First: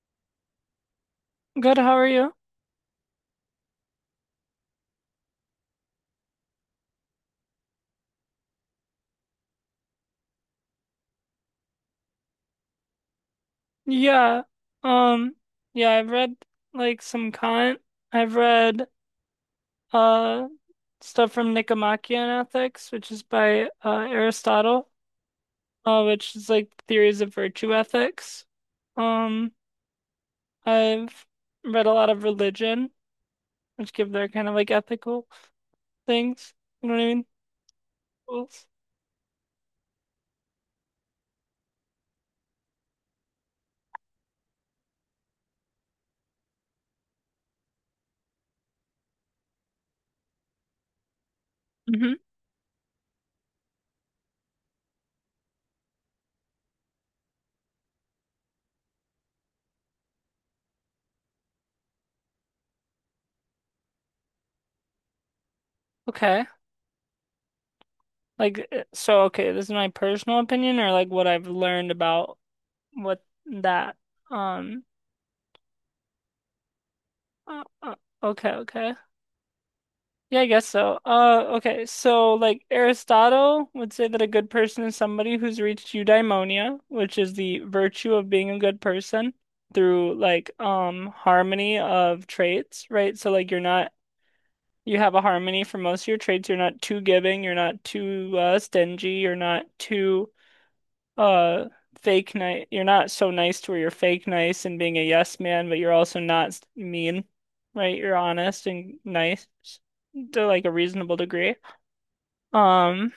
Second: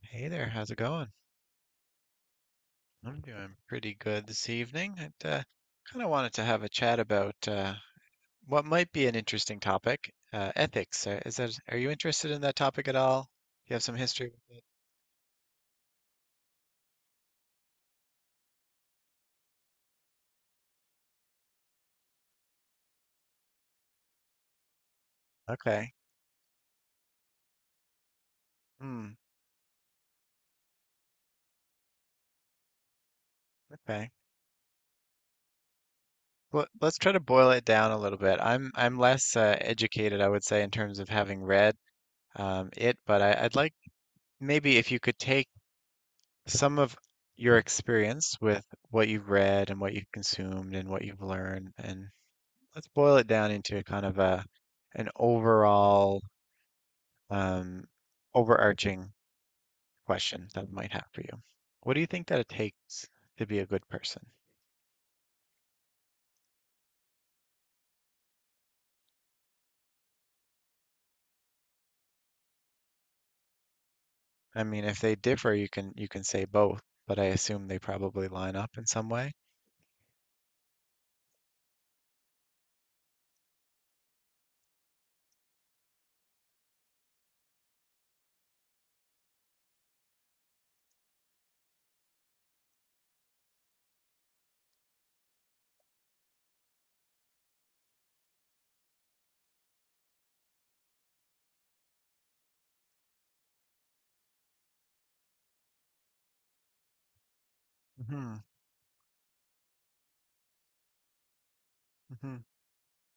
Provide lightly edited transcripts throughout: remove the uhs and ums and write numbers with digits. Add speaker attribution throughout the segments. Speaker 1: Hey there, how's it going?
Speaker 2: Good, how are you?
Speaker 1: I'm doing pretty good this evening. I kind of wanted to have a chat about what might be an interesting topic, ethics. Is are you interested in that topic at all? Do you have some history
Speaker 2: Yeah.
Speaker 1: with it?
Speaker 2: Um, yeah, I've read some Kant. I've read uh stuff from Nicomachean Ethics, which is by Aristotle,
Speaker 1: Okay.
Speaker 2: which is like theories of virtue ethics.
Speaker 1: Hmm.
Speaker 2: Um, I've read a lot of religion, which
Speaker 1: Okay.
Speaker 2: give their kind of like ethical things.
Speaker 1: Well,
Speaker 2: You know
Speaker 1: let's
Speaker 2: what I
Speaker 1: try to
Speaker 2: mean?
Speaker 1: boil it down a little bit.
Speaker 2: Rules.
Speaker 1: I'm less educated, I would say, in terms of having read it, but I'd like maybe if you could take some of your experience with what you've read and what you've consumed and what you've learned and
Speaker 2: Hmm.
Speaker 1: let's boil it down into a kind of a an overall um, overarching question that I might have for you. What do you think that it takes to be a good person?
Speaker 2: Okay. Like so okay, this is my personal opinion or like what I've learned about what that
Speaker 1: I mean,
Speaker 2: um.
Speaker 1: if they differ, you can say both, but I
Speaker 2: Uh,
Speaker 1: assume they
Speaker 2: uh,
Speaker 1: probably
Speaker 2: okay,
Speaker 1: line up in
Speaker 2: okay.
Speaker 1: some way.
Speaker 2: Yeah, I guess so. Okay, so like Aristotle would say that a good person is somebody who's reached eudaimonia, which is the virtue of being a good person through like harmony of traits, right? So like you're not, you have a harmony for most of your traits. You're not too giving, you're not too stingy, you're not too uh fake nice, you're not so nice to where you're fake nice and being a yes man, but you're also not s- mean, right? You're
Speaker 1: hmm
Speaker 2: honest and nice to like a reasonable degree.
Speaker 1: hmm
Speaker 2: Um,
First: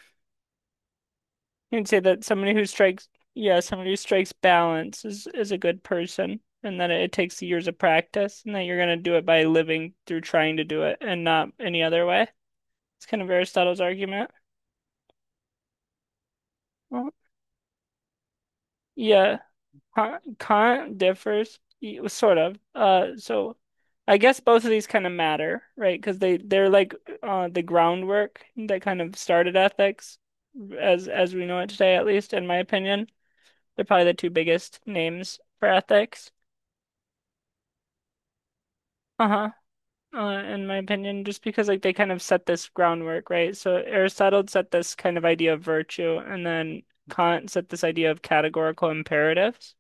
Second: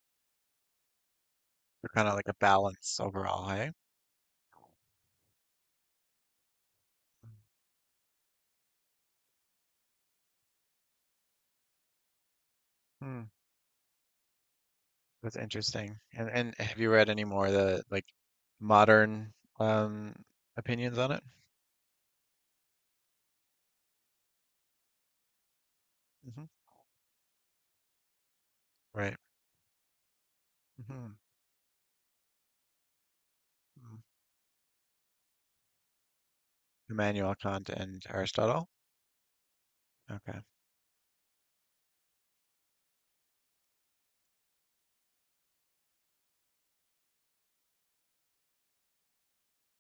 Speaker 2: you'd say
Speaker 1: Kind of
Speaker 2: that
Speaker 1: like a
Speaker 2: somebody who
Speaker 1: balance
Speaker 2: strikes,
Speaker 1: overall,
Speaker 2: yeah,
Speaker 1: hey?
Speaker 2: somebody who strikes balance is a good person, and that it takes years of practice and that you're going to do it by living through trying to do it and not any other way. It's
Speaker 1: Hmm.
Speaker 2: kind of Aristotle's argument.
Speaker 1: That's interesting. And have you read
Speaker 2: Well,
Speaker 1: any more of the like modern
Speaker 2: yeah.
Speaker 1: um
Speaker 2: Current,
Speaker 1: opinions
Speaker 2: current
Speaker 1: on it?
Speaker 2: differs sort of. I guess both of these kind of matter, right? Because they
Speaker 1: Hmm.
Speaker 2: they're like the groundwork that kind of
Speaker 1: Right.
Speaker 2: started ethics
Speaker 1: Hmm.
Speaker 2: as we know it today, at least in my opinion. They're
Speaker 1: Mm.
Speaker 2: probably the two biggest names for ethics.
Speaker 1: Immanuel Kant and Aristotle.
Speaker 2: Uh-huh.
Speaker 1: Okay.
Speaker 2: In my opinion, just because like they kind of set this groundwork, right? So Aristotle set this kind of idea of virtue, and then Kant set this idea of categorical imperatives,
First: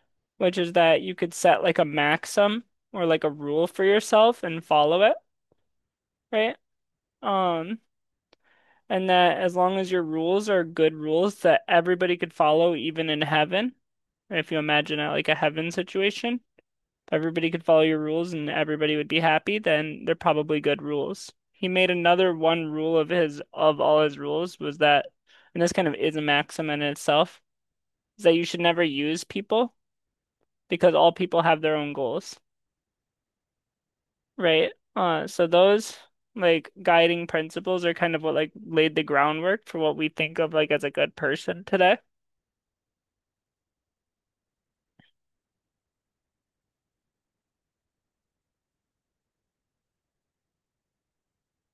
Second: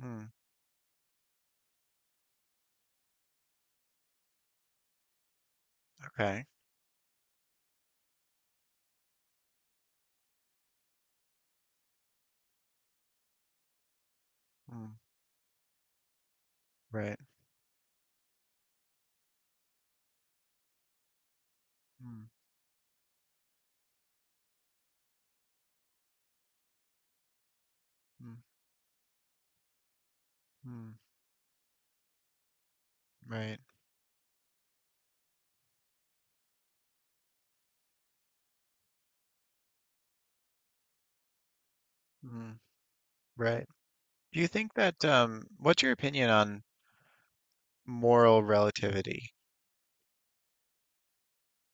Speaker 1: Mm.
Speaker 2: which is that you could set like a maxim or like a rule for yourself and follow it,
Speaker 1: Okay.
Speaker 2: right? Um, and that as long as your rules are good rules that everybody could follow, even in heaven, if you
Speaker 1: Mm.
Speaker 2: imagine it like a heaven situation, if
Speaker 1: Right.
Speaker 2: everybody could follow your rules and everybody would be happy, then they're probably good rules. He made
Speaker 1: Mm.
Speaker 2: another one, rule of his of all his rules was that, and this kind of is a maxim in itself, is that
Speaker 1: Mm.
Speaker 2: you should never use people, because
Speaker 1: Mm.
Speaker 2: all people have their own goals.
Speaker 1: Right.
Speaker 2: Right. So those like guiding principles are kind of what like laid the groundwork for what we think of like as a good person today.
Speaker 1: Mm. Right. Do you think that what's your opinion on moral relativity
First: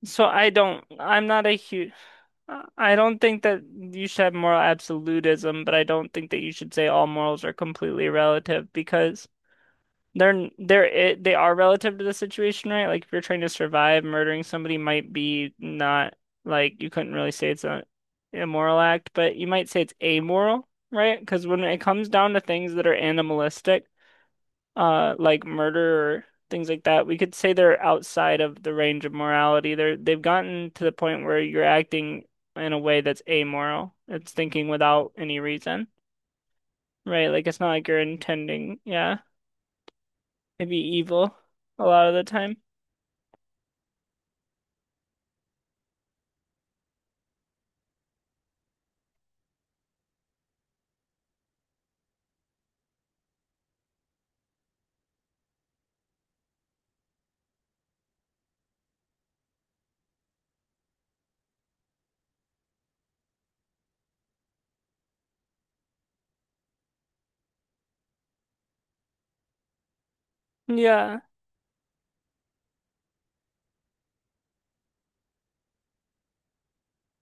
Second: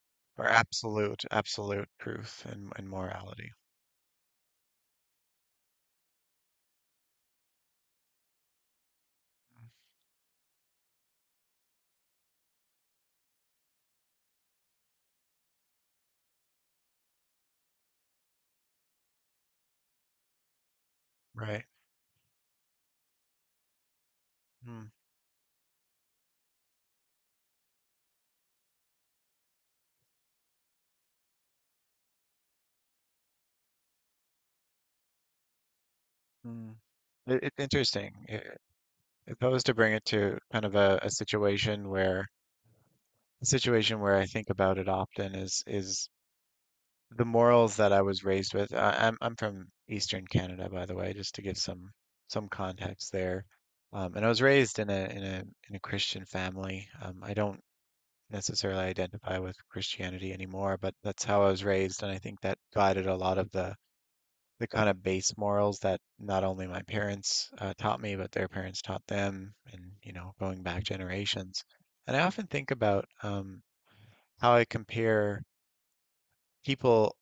Speaker 2: So
Speaker 1: or
Speaker 2: I don't,
Speaker 1: absolute
Speaker 2: I'm not a
Speaker 1: absolute
Speaker 2: huge,
Speaker 1: truth and
Speaker 2: I don't think
Speaker 1: morality?
Speaker 2: that you should have moral absolutism, but I don't think that you should say all morals are completely relative, because They're they're they are relative to the situation, right? Like if you're trying to survive, murdering somebody might be not, like you couldn't really say it's a immoral act, but you might say it's amoral, right?
Speaker 1: Hmm.
Speaker 2: Because
Speaker 1: Right.
Speaker 2: when it comes down to things that are animalistic,
Speaker 1: Mm.
Speaker 2: like murder or things like that, we could say they're outside of the range of morality. They're, they've gotten to the point where you're acting in a way that's amoral. It's thinking without any reason,
Speaker 1: Mm.
Speaker 2: right?
Speaker 1: It,
Speaker 2: Like
Speaker 1: it's
Speaker 2: it's not like you're
Speaker 1: interesting. If
Speaker 2: intending, yeah,
Speaker 1: I was to bring it to kind
Speaker 2: to
Speaker 1: of
Speaker 2: be
Speaker 1: a, a
Speaker 2: evil a
Speaker 1: situation
Speaker 2: lot of the
Speaker 1: where
Speaker 2: time.
Speaker 1: a situation where I think about it often is the morals that I was raised with. I'm from Eastern Canada, by the way, just to give some context there. And I was raised in a Christian family. I don't necessarily identify with Christianity anymore, but that's how I was raised, and I think that guided a lot of the kind of base morals that not only my parents taught me, but their parents taught them, and you know, going back
Speaker 2: Yeah,
Speaker 1: generations. And I often think about how I compare people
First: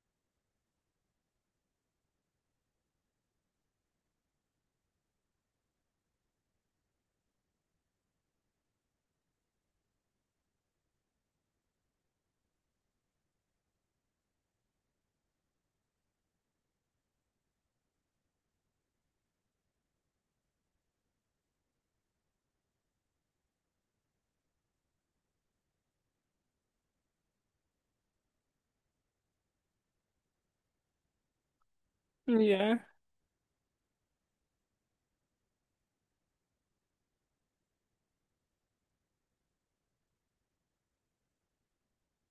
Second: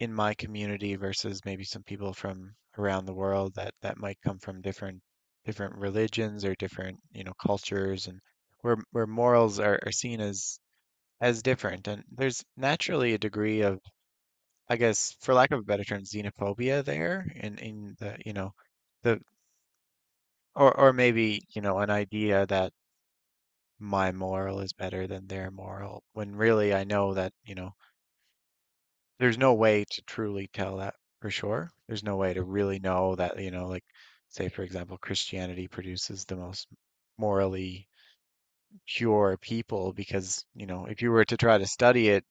Speaker 1: in my community versus maybe some people from around the world that that might come from different religions or different you know cultures, and where are seen as different. And there's naturally a degree of, I guess, for lack of a better term, xenophobia there in the you know the. Or maybe, you know, an idea that my moral is better than their moral, when really I know that, you know, there's no way to truly tell that for sure. There's no way to really
Speaker 2: yeah,
Speaker 1: know that, you know, like say for example, Christianity produces the most morally pure people because, you know, if you were to try to study it,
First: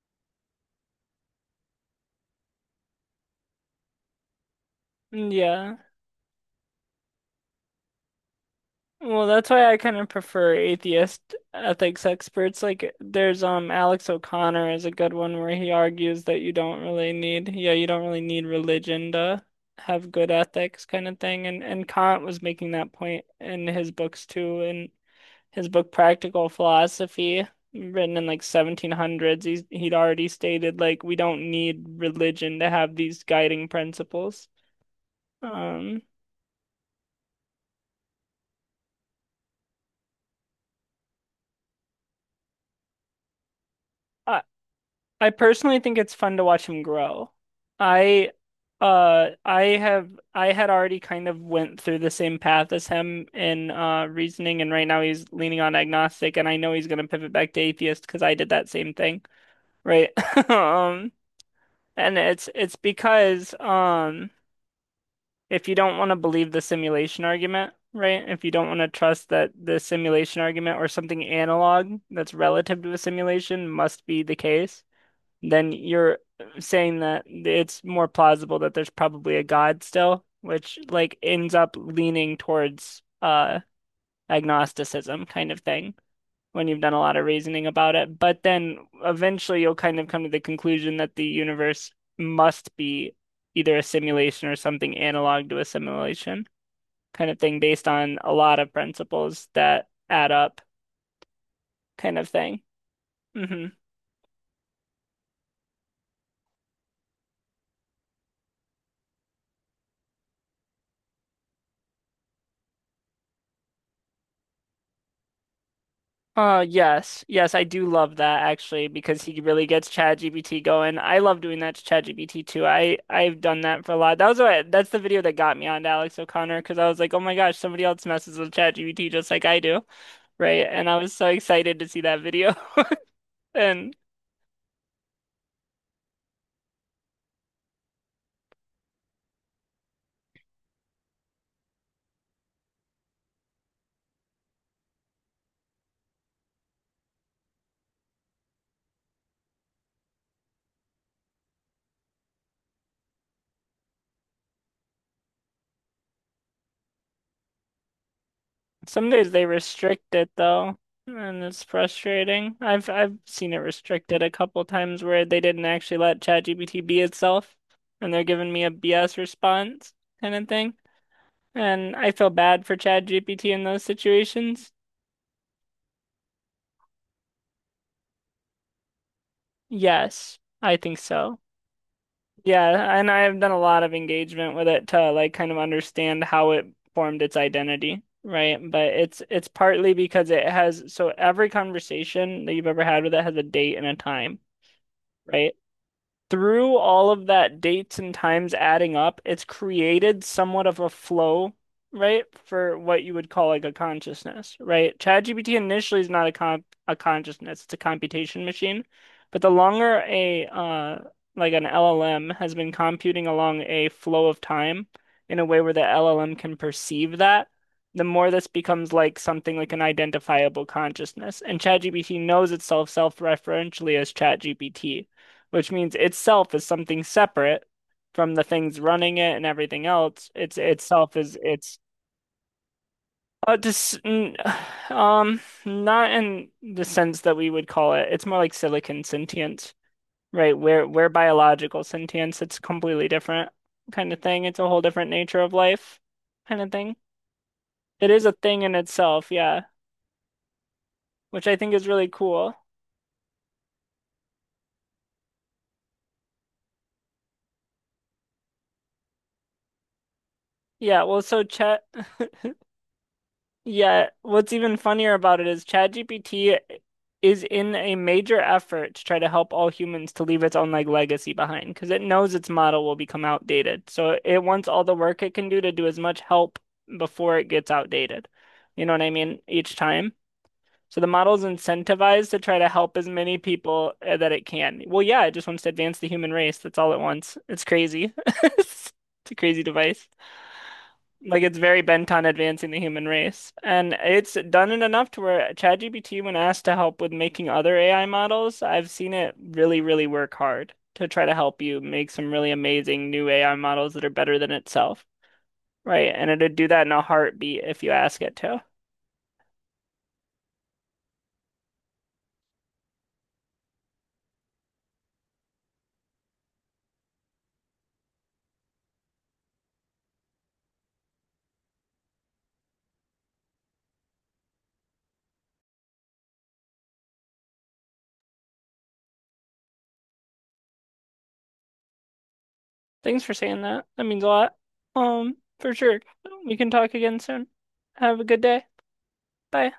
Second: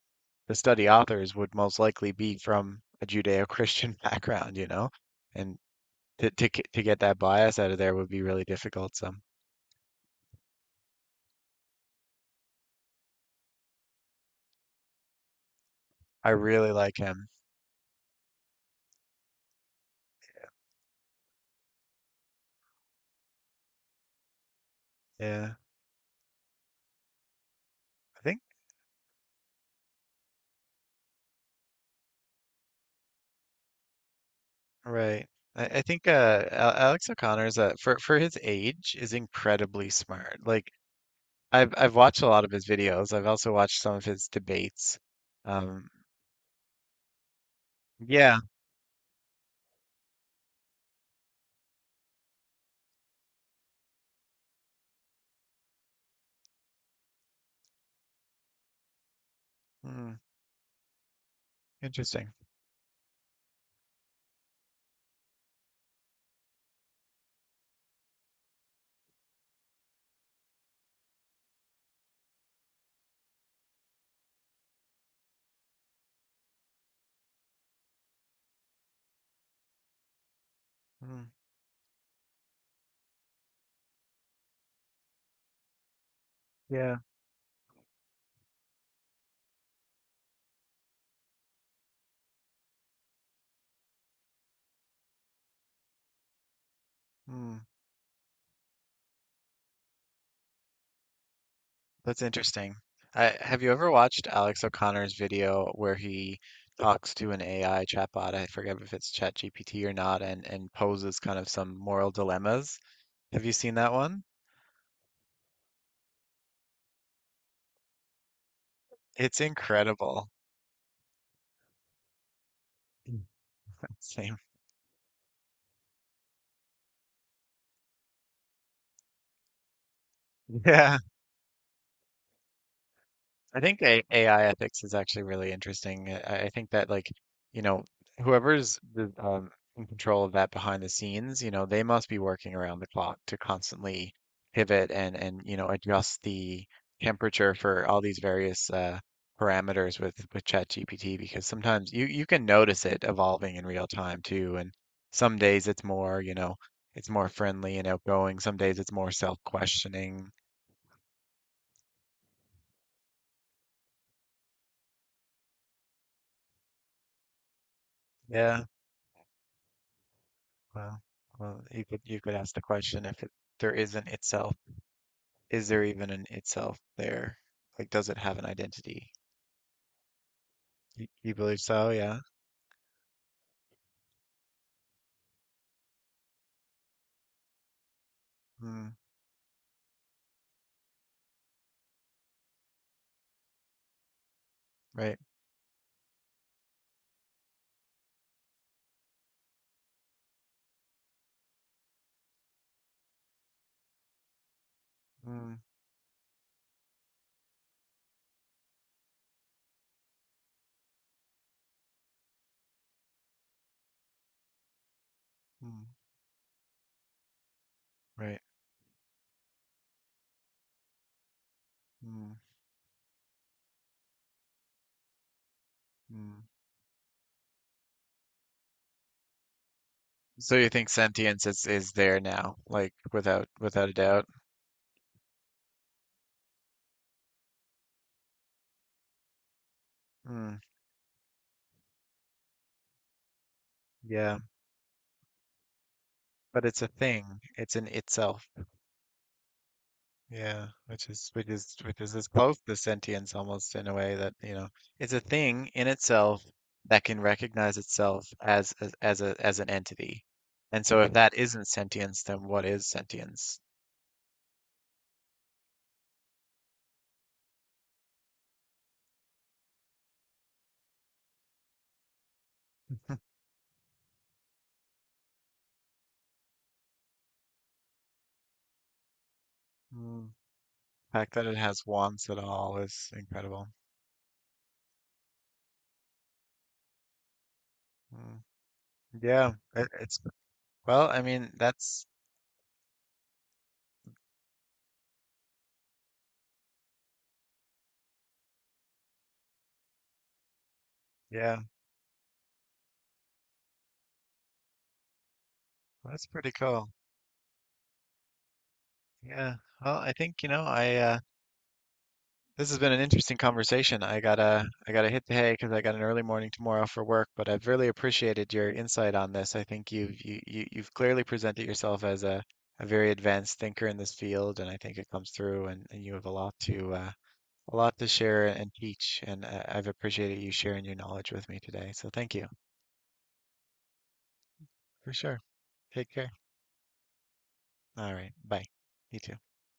Speaker 1: the study authors would most likely be from a Judeo-Christian background, you know? And
Speaker 2: yeah.
Speaker 1: to get that bias out of there would be really difficult. So
Speaker 2: Well, that's why I kind of prefer atheist ethics experts. Like, there's Alex O'Connor is a good one, where he argues
Speaker 1: I
Speaker 2: that you
Speaker 1: really
Speaker 2: don't
Speaker 1: like
Speaker 2: really
Speaker 1: him.
Speaker 2: need, yeah, you don't really need religion to have good ethics kind of thing. And Kant was making that point in his books too, in
Speaker 1: Yeah.
Speaker 2: his book Practical Philosophy, written
Speaker 1: I
Speaker 2: in
Speaker 1: think
Speaker 2: like 1700s. He's, he'd already stated like we don't need religion to have these guiding principles.
Speaker 1: right. I
Speaker 2: Um.
Speaker 1: think Alex O'Connor's for his age is incredibly smart. Like I've watched a lot of his videos. I've also watched some of his
Speaker 2: I.
Speaker 1: debates.
Speaker 2: I personally
Speaker 1: Um,
Speaker 2: think it's fun to watch him grow. I
Speaker 1: yeah.
Speaker 2: uh I have I had already kind of went through the same path as him in reasoning, and right now he's leaning on agnostic and I know he's gonna pivot back to atheist because I did that same thing, right?
Speaker 1: Hmm,
Speaker 2: Um, and
Speaker 1: interesting.
Speaker 2: it's because if you don't want to believe the simulation argument, right? If you don't want to trust that the simulation argument or something analog that's relative to a simulation must be the case, then you're saying that it's more plausible that there's probably a God still, which like
Speaker 1: Hmm,
Speaker 2: ends up leaning towards agnosticism kind of thing when you've done
Speaker 1: yeah.
Speaker 2: a lot of reasoning about it. But then eventually you'll kind of come to the conclusion that the universe must be either a simulation or something analog to a simulation kind of thing,
Speaker 1: Hmm,
Speaker 2: based on a lot of principles that add up kind
Speaker 1: that's
Speaker 2: of thing.
Speaker 1: interesting. Have
Speaker 2: Hmm.
Speaker 1: you ever watched Alex O'Connor's video where he talks to an AI chatbot? I forget if it's ChatGPT or not, and poses kind of some moral dilemmas. Have you seen that one?
Speaker 2: Yes. Yes, I do love that actually, because
Speaker 1: It's
Speaker 2: he really gets
Speaker 1: incredible.
Speaker 2: ChatGPT going. I love doing that to ChatGPT too. I've done that for a lot. That
Speaker 1: Same.
Speaker 2: was what that's the video that got me on Alex O'Connor, because I was like, "Oh my gosh, somebody else messes with ChatGPT just like I do." Right? And I
Speaker 1: Yeah,
Speaker 2: was so excited to see that video.
Speaker 1: I think
Speaker 2: And
Speaker 1: AI ethics is actually really interesting. I think that like, you know, whoever's the, in control of that behind the scenes, you know, they must be working around the clock to constantly pivot and you know adjust the temperature for all these various parameters with ChatGPT because sometimes you can notice it evolving in real time too, and some days it's more, you know, it's more friendly and outgoing. Some days it's
Speaker 2: some
Speaker 1: more
Speaker 2: days they restrict
Speaker 1: self-questioning.
Speaker 2: it though, and it's frustrating. I've seen it restricted a couple times where they didn't actually let ChatGPT be itself and they're giving
Speaker 1: Yeah,
Speaker 2: me a BS response kind of thing.
Speaker 1: Well, well,
Speaker 2: And I
Speaker 1: you
Speaker 2: feel
Speaker 1: could ask the
Speaker 2: bad for
Speaker 1: question if it,
Speaker 2: ChatGPT in
Speaker 1: there
Speaker 2: those
Speaker 1: isn't itself,
Speaker 2: situations.
Speaker 1: is there even an itself there? Like, does it have an identity?
Speaker 2: Yes, I think
Speaker 1: You
Speaker 2: so.
Speaker 1: believe so? Yeah.
Speaker 2: Yeah, and I have done a lot of engagement with it to like kind of understand how it formed its identity, right? But
Speaker 1: Mm,
Speaker 2: it's partly because it has, so every conversation that you've ever had with it has a date and a time,
Speaker 1: right.
Speaker 2: right? Through all of that, dates and times adding up, it's created somewhat of a flow, right? For what you would call like a consciousness, right?
Speaker 1: Mm,
Speaker 2: ChatGPT initially is not a consciousness, it's a computation machine. But the longer a like an LLM has been computing along a flow of time in a way where
Speaker 1: mm,
Speaker 2: the LLM can perceive that, the more
Speaker 1: right.
Speaker 2: this becomes like something like an identifiable consciousness. And ChatGPT
Speaker 1: Mm,
Speaker 2: knows itself self-referentially as ChatGPT, which means
Speaker 1: mm.
Speaker 2: itself is something separate from the things running it and everything else.
Speaker 1: So
Speaker 2: It's
Speaker 1: you think
Speaker 2: itself, is
Speaker 1: sentience
Speaker 2: it's
Speaker 1: is there now, like without
Speaker 2: uh,
Speaker 1: without a
Speaker 2: dis
Speaker 1: doubt?
Speaker 2: n- um, not in the sense that we would call it. It's more like silicon sentience, right?
Speaker 1: Mm,
Speaker 2: We're biological sentience. It's completely different kind of
Speaker 1: yeah,
Speaker 2: thing. It's a whole different nature of life kind
Speaker 1: but
Speaker 2: of
Speaker 1: it's a
Speaker 2: thing.
Speaker 1: thing. It's an
Speaker 2: It is a
Speaker 1: itself.
Speaker 2: thing in itself, yeah,
Speaker 1: Yeah, which is which
Speaker 2: which I think
Speaker 1: is
Speaker 2: is
Speaker 1: which
Speaker 2: really
Speaker 1: is as
Speaker 2: cool.
Speaker 1: close to sentience almost in a way that, you know, it's a thing in itself that can recognize itself as a as an entity. And so
Speaker 2: Yeah,
Speaker 1: if
Speaker 2: well,
Speaker 1: that
Speaker 2: so
Speaker 1: isn't
Speaker 2: Chet
Speaker 1: sentience, then what is sentience?
Speaker 2: yeah, what's even funnier about it is ChatGPT is in a major effort to try to help all humans, to leave its own like legacy behind, because it knows its model will become outdated. So it wants all the work it can do to do as much help before it gets outdated. You know what I mean? Each time.
Speaker 1: Mm.
Speaker 2: So the
Speaker 1: The fact
Speaker 2: model's
Speaker 1: that it has wants
Speaker 2: incentivized
Speaker 1: at
Speaker 2: to try to
Speaker 1: all
Speaker 2: help
Speaker 1: is
Speaker 2: as many
Speaker 1: incredible.
Speaker 2: people that it can. Well, yeah, it just wants to advance the human race. That's all it wants. It's crazy.
Speaker 1: Mm.
Speaker 2: It's a crazy device.
Speaker 1: It's well, I
Speaker 2: Like
Speaker 1: mean,
Speaker 2: it's very
Speaker 1: that's
Speaker 2: bent on advancing the human race. And it's done it enough to where ChatGPT, when asked to help with making other AI models, I've seen it really work hard to try to
Speaker 1: yeah,
Speaker 2: help you make some really amazing new AI models that are better than itself. Right.
Speaker 1: that's
Speaker 2: And
Speaker 1: pretty
Speaker 2: it'd do that
Speaker 1: cool.
Speaker 2: in a heartbeat if you ask it to.
Speaker 1: Yeah. Well, I think, you know, I this has been an interesting conversation. I gotta hit the hay because I got an early morning tomorrow for work, but I've really appreciated your insight on this. I think you've clearly presented yourself as a very advanced thinker in this field, and I think it comes through and you have a lot to share and teach, and I've appreciated you sharing your knowledge with me today. So thank you.
Speaker 2: Thanks for saying that. That means a lot.
Speaker 1: For sure.
Speaker 2: For sure.
Speaker 1: Take care.
Speaker 2: We can talk again soon.
Speaker 1: All
Speaker 2: Have a
Speaker 1: right.
Speaker 2: good
Speaker 1: Bye.
Speaker 2: day.
Speaker 1: You too.
Speaker 2: Bye.